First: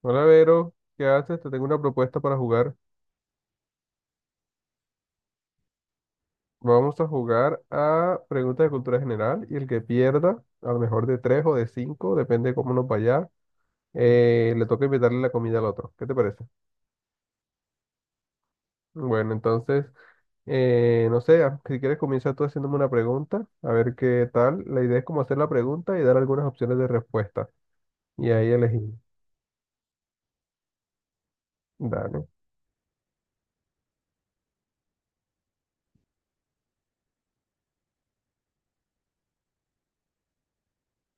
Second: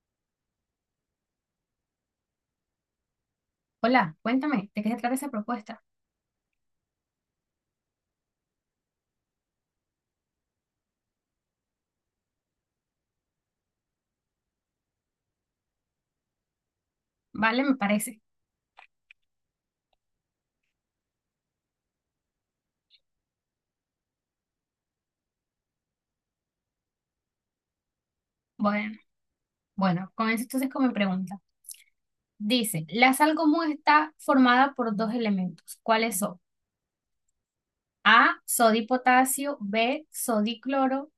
Hola Vero, ¿qué haces? Te tengo una propuesta para jugar. Hola, cuéntame, ¿de qué se trata esa propuesta? Vamos a jugar a preguntas de cultura general y el que pierda, a lo mejor de tres o de cinco, depende de cómo nos vaya, le toca invitarle la comida al otro. ¿Qué te parece? Vale, me parece. Bueno, entonces, no sé, ah, si quieres comienza tú haciéndome una pregunta, a ver qué tal. La idea es como hacer la pregunta y dar algunas opciones de respuesta. Y ahí elegí. Bueno, bueno, comienzo entonces con mi pregunta. Dale. Dice, la sal común está formada por dos elementos. ¿Cuáles son? A, sodio y potasio, B, sodio y cloro,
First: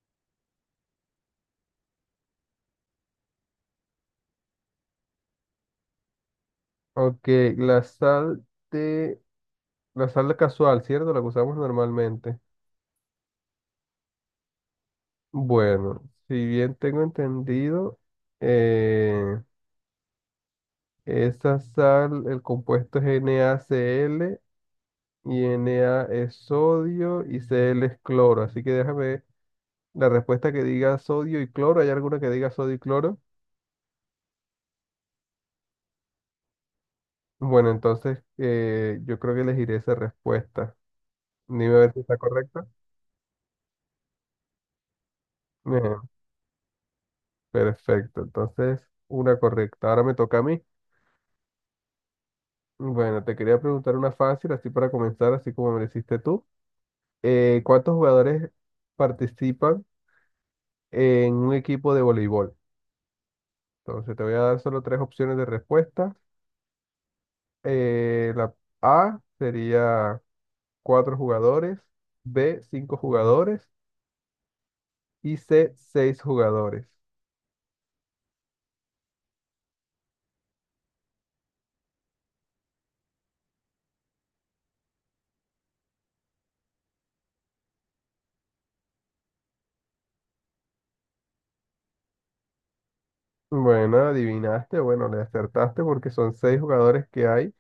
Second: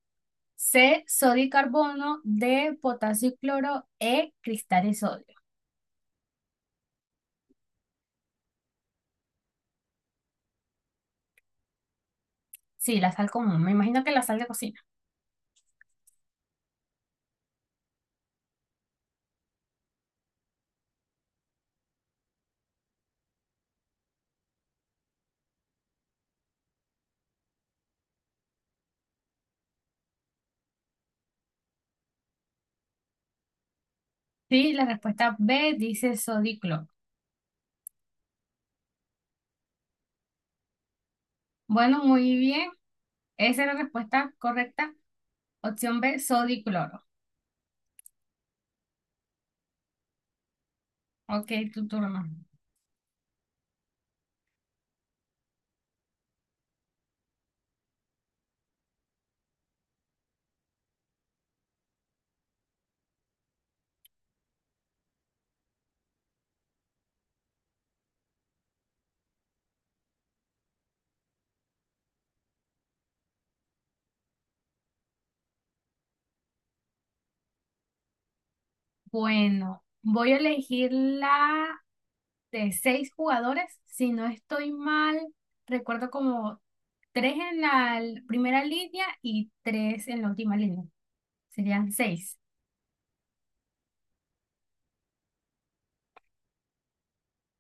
C, sodio y carbono, D, potasio y cloro, E, cristal y sodio. Ok, la sal de... la sal casual, ¿cierto? La que usamos normalmente. Sí, la sal común. Me imagino que la sal de cocina. Bueno, si bien tengo entendido, eh, esa sal, el compuesto es NaCl y Na es sodio y Cl es cloro. Así que déjame ver la respuesta que diga sodio y cloro. ¿Hay alguna que diga sodio y cloro? Sí, la respuesta B dice sodio y cloro. Bueno, entonces yo creo que elegiré esa respuesta. Dime a ver si Bueno, está muy correcta. bien. Esa es la respuesta correcta. Opción Bien, B, sodio y cloro. perfecto. Entonces, una correcta. Ahora me toca a mí. Ok, tu turno. Bueno, te quería preguntar una fácil, así para comenzar, así como me la hiciste tú. ¿Cuántos jugadores participan en un equipo de voleibol? Entonces te voy a dar solo tres opciones de respuesta. La A sería cuatro jugadores, B cinco jugadores y C seis jugadores. Bueno, voy a elegir la de 6 jugadores. Si no estoy mal, recuerdo como 3 en la primera línea y 3 en la última línea. Serían 6. Bueno, adivinaste, bueno, le acertaste porque son seis jugadores que hay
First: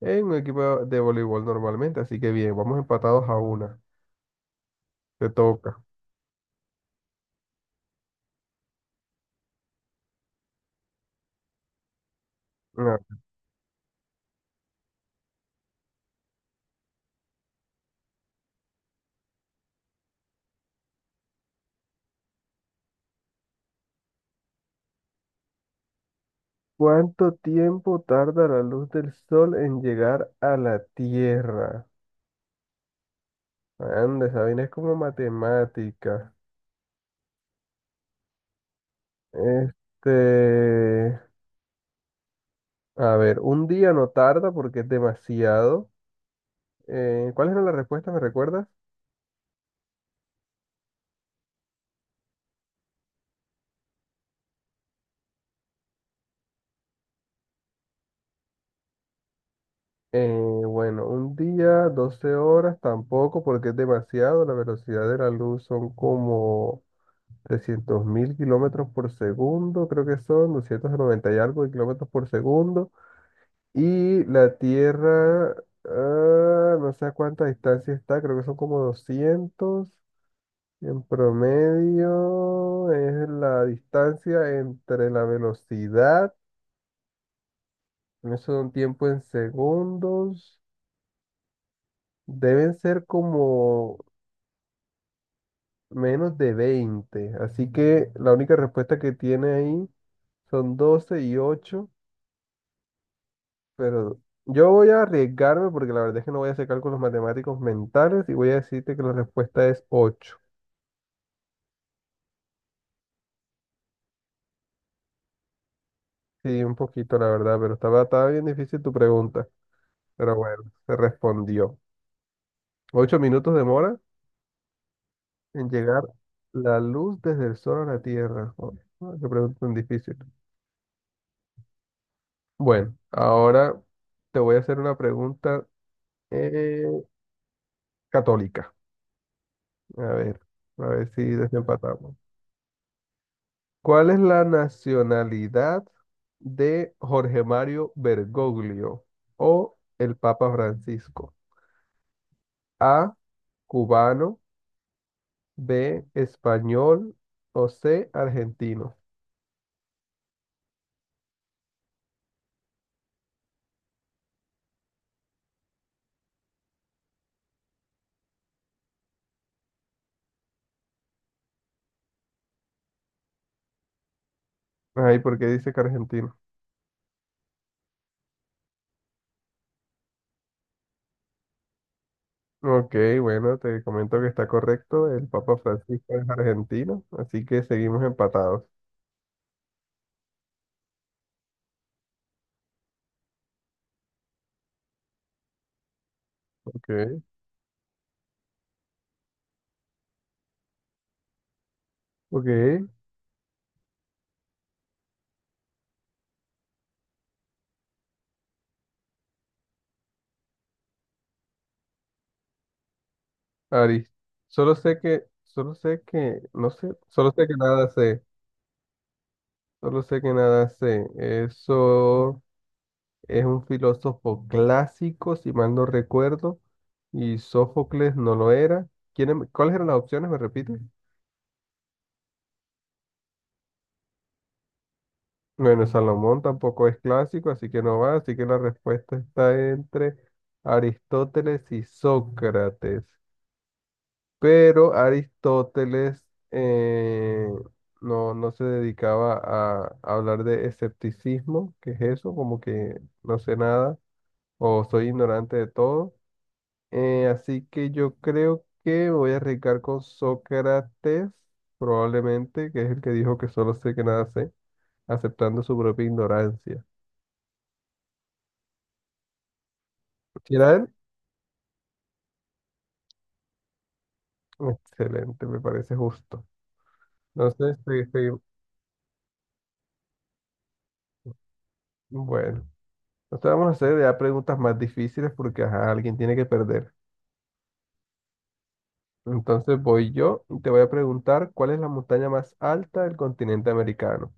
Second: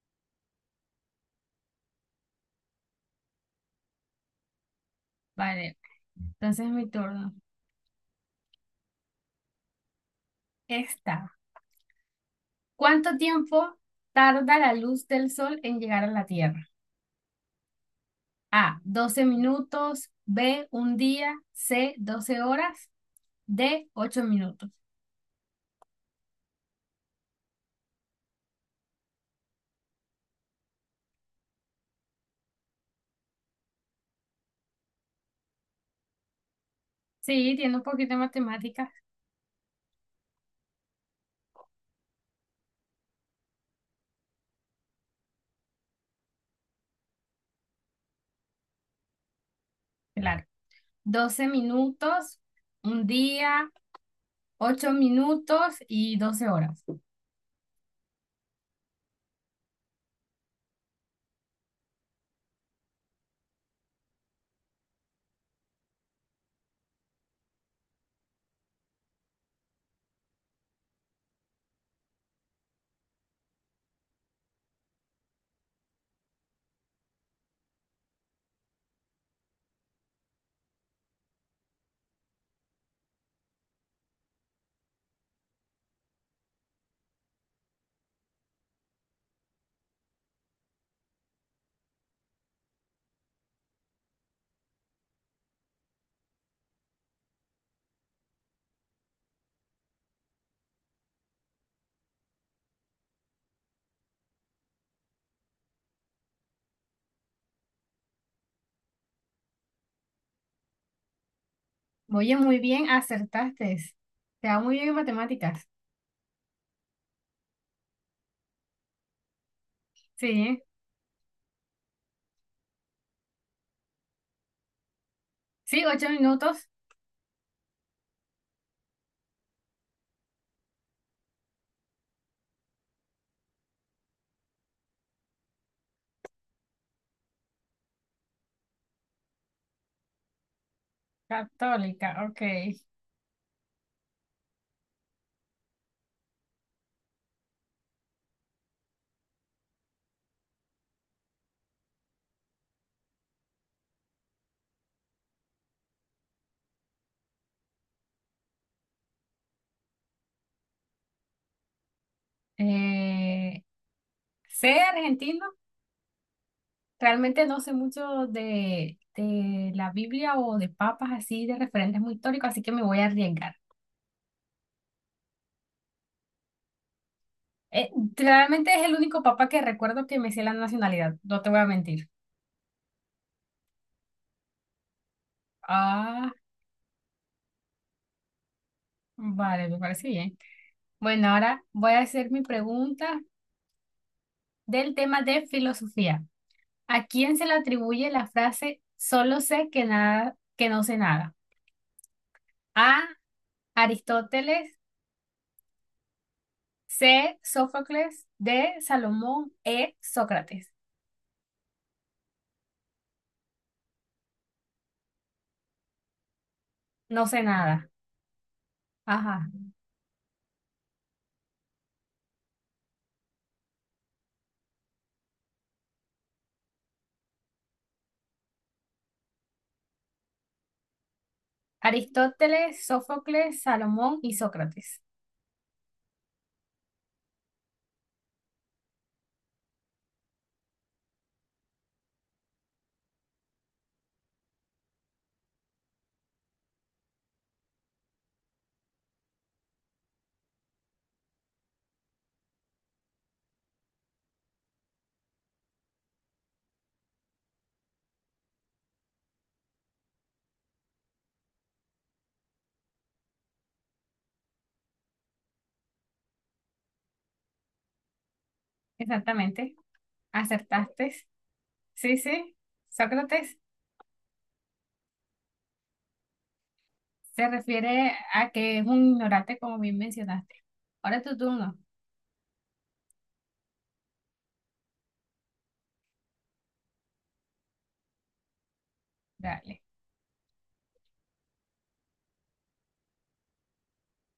en un equipo de voleibol normalmente, así que bien, vamos empatados a una. Te Vale, toca. entonces mi turno. Esta. ¿Cuánto tiempo tarda la luz del sol en llegar a la Tierra? A, 12 minutos, B, un día, C, 12 horas, D, 8 minutos. ¿Cuánto tiempo tarda la luz del sol en llegar a la Tierra? Anda, esa vaina es como matemática. Sí, tiene un poquito de matemáticas. Este, a ver, un día no tarda porque es demasiado. ¿Cuáles eran las respuestas? ¿Me recuerdas? Claro. 12 minutos, un día, 8 minutos y 12 horas. Eh, bueno, un día, 12 horas tampoco porque es demasiado. La velocidad de la luz son como 300.000 kilómetros por segundo, creo que son 290 y algo de kilómetros por segundo. Y la Tierra, ah, no sé a cuánta distancia está, creo que son como doscientos. En promedio es la distancia entre la velocidad, eso da un tiempo en segundos, deben ser como menos de 20. Así que la única respuesta que tiene ahí son 12 y ocho, pero yo voy a arriesgarme porque la verdad es que no voy a hacer cálculos matemáticos mentales y voy a decirte que la respuesta es ocho. Oye, muy bien, acertaste. Te va muy bien en matemáticas. Sí, un poquito, la verdad, pero estaba bien difícil tu pregunta. Pero Sí, bueno, se respondió. 8 minutos demora en sí, llegar 8 minutos. la luz desde el sol a la Tierra. Oh, oh, qué pregunta tan difícil. Bueno, ahora te voy a hacer una pregunta eh, católica. A ver, a ver si desempatamos. Católica, ok. ¿Cuál es la nacionalidad de Jorge Mario Bergoglio o el Papa Francisco? A, cubano. B, español o C, argentino. Eh, sé argentino. Realmente no sé mucho de la Biblia o de papas así, de referentes muy históricos, así que me voy a arriesgar. Ay, ¿por qué dice que argentino? Eh, realmente es el único papá que recuerdo que me sé la nacionalidad, no te voy a mentir. Ok, bueno, te comento que está correcto. El Papa Francisco es Ah, argentino, así que seguimos empatados. vale, me parece bien. Bueno, ahora voy a hacer mi pregunta del tema de filosofía. ¿A Ok, quién se le atribuye la frase solo sé que nada, que no sé nada? ok. A, Aristóteles, C, Sófocles, D, Salomón, E, Sócrates. Ari, solo sé que, no sé, No solo sé sé que nada. nada sé, Ajá. solo sé que nada sé. Eso es un filósofo clásico, si mal no recuerdo, y Sófocles no lo era. ¿Cuáles eran las opciones? ¿Me repite? Aristóteles, Sófocles, Salomón y Sócrates. Bueno, Salomón tampoco es clásico, así que no va, así que la respuesta está entre Aristóteles y Sócrates. Pero Aristóteles eh, no, no se dedicaba a hablar de escepticismo, que es eso, como que no sé nada o soy ignorante de todo. Así que yo creo que me voy a arriesgar con Sócrates, probablemente, que es el que dijo que solo sé que nada sé, aceptando su propia ignorancia. Exactamente. ¿Será él? Acertaste. Sí, sí, Sócrates Excelente, me parece justo. se Entonces, sí, refiere sí, a que es un ignorante, como bien mencionaste. Ahora tu turno, bueno, entonces vamos a hacer ya preguntas más difíciles porque ajá, alguien tiene que perder. Entonces dale. voy yo y te voy a preguntar cuál es la montaña más alta del continente americano,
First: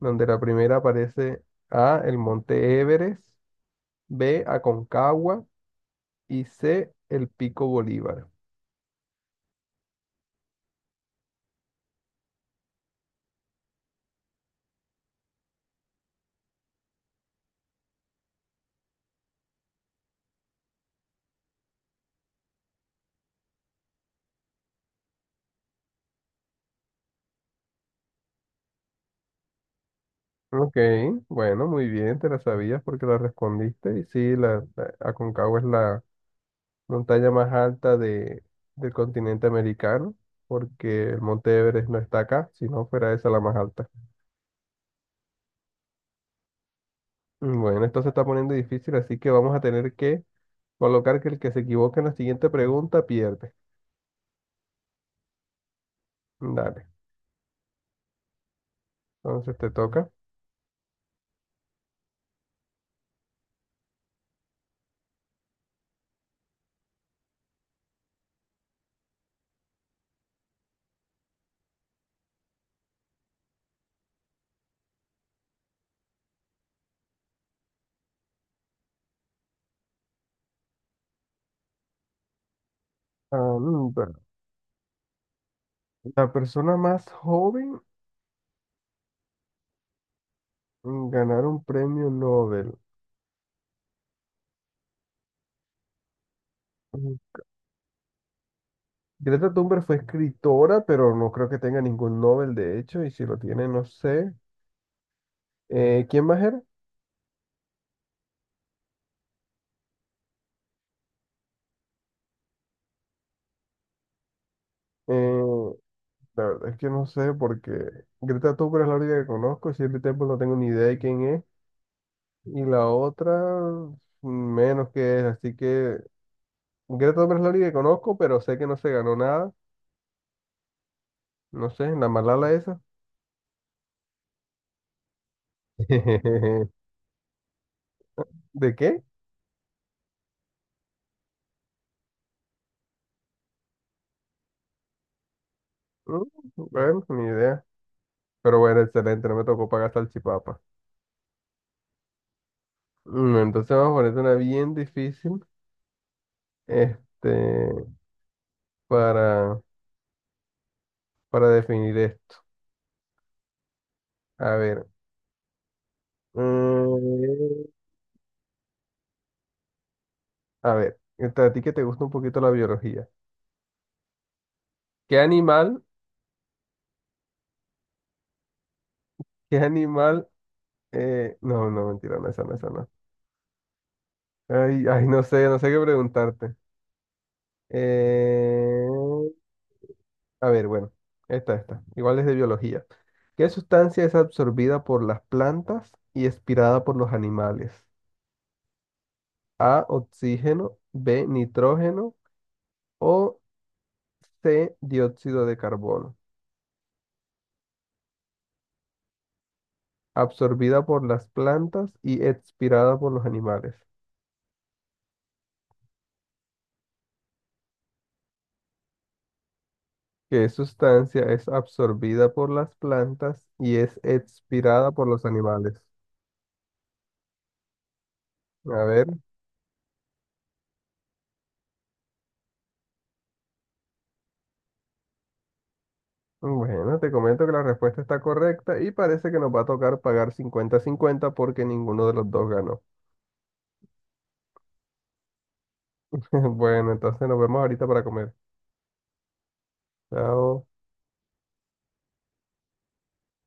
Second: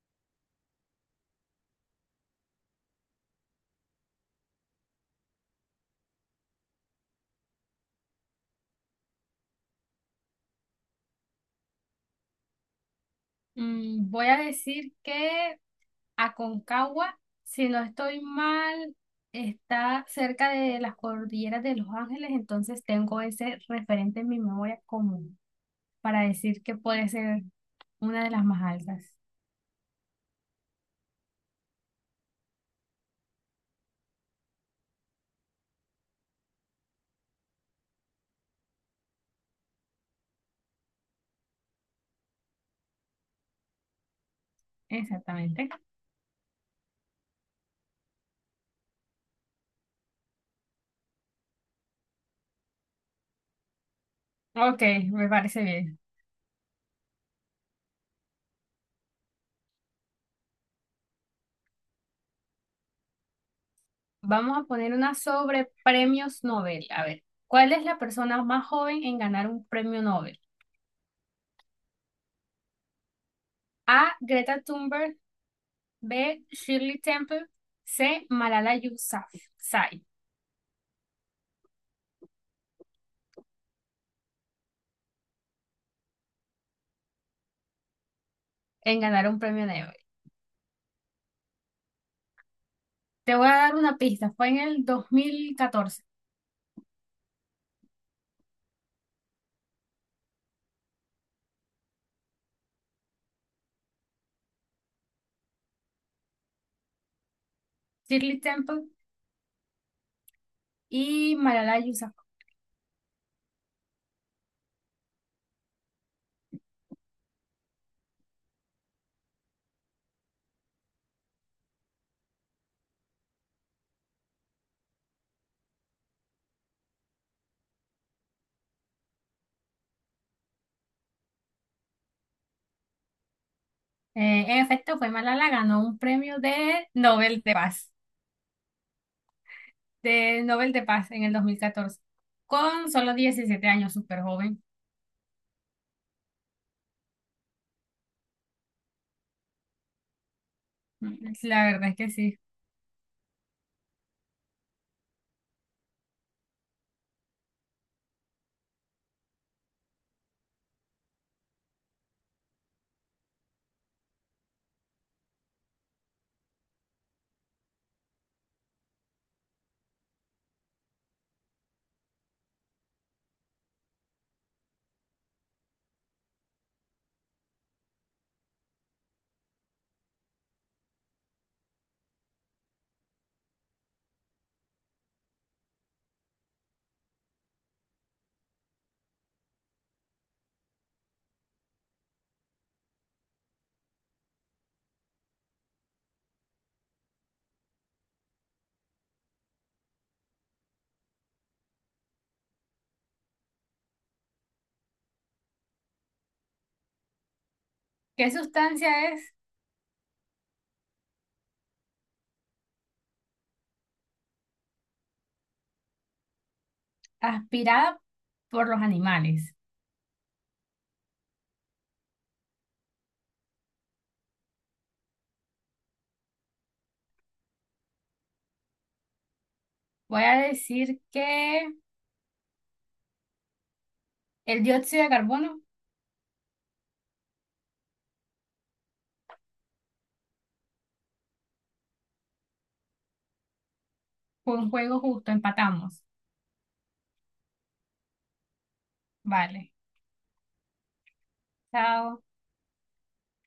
donde la primera aparece. A, el Monte Everest, B, Aconcagua y C, el Pico Bolívar. Mm, voy a decir que Aconcagua, si no estoy mal, está cerca de las cordilleras de Los Ángeles, entonces tengo ese referente en mi memoria común para decir que puede ser una de las más altas. Ok, bueno, muy bien, te la sabías porque la respondiste y sí, la Aconcagua es la montaña más alta del continente americano, porque el Monte Everest no está acá, si no fuera esa la más alta. Exactamente. Bueno, esto se está poniendo difícil, así que vamos a tener que colocar que el que se equivoque en la siguiente pregunta pierde. Ok, me parece bien. Dale, entonces te toca. Vamos a poner una sobre premios Nobel. A ver, ¿cuál es la persona más joven en ganar un premio Nobel? A. Greta Thunberg. B. Shirley Temple. C. Malala Yousafzai Ah, bueno, la persona más joven en ganar un premio Nobel. en ganar un premio Nobel. Te voy a dar una pista. Fue en el 2014. Mm, Greta Thunberg fue escritora, pero no creo que tenga ningún Nobel, de hecho, y si lo tiene, no sé. ¿Quién más era? Shirley Temple y Malala Yousafzai. Eh, La verdad es que no sé porque Greta Thunberg es la única que conozco, Shirley Temple no tengo ni idea de quién es y la otra menos que es, así que Greta Thunberg es la única que conozco, pero sé que no se ganó nada, no sé, la Malala esa. En efecto, fue Malala, ganó un premio ¿De de Nobel de Paz, qué? de Nobel de Paz en el 2014 con solo 17 años, súper joven. Mm, Bueno, ni idea. Pero bueno, excelente, no me tocó pagar salchipapa. La verdad es que sí. Entonces vamos a ponerte una bien difícil, este, para, para, definir esto. A ver. mm, A ver, a ti que te gusta un poquito la biología. ¿Qué animal, qué animal, no, no, mentira, no, esa no, esa no. Ay, ay, no sé, no sé qué preguntarte. Eh, a ver, bueno, esta, igual es de biología. ¿Qué sustancia es absorbida por las plantas y expirada por los animales? A, oxígeno, B, nitrógeno o C, dióxido de carbono. ¿Qué sustancia es Absorbida por las plantas y expirada por los animales. aspirada por los animales? Que sustancia es absorbida por las plantas y es expirada por los animales? A ver, Voy a decir que el dióxido de carbono bueno, te comento que la respuesta está correcta y parece que nos va a tocar pagar 50/50 porque ninguno de los dos ganó. fue un juego justo, empatamos. Bueno, entonces nos vemos ahorita para comer. Vale, Chao. chao.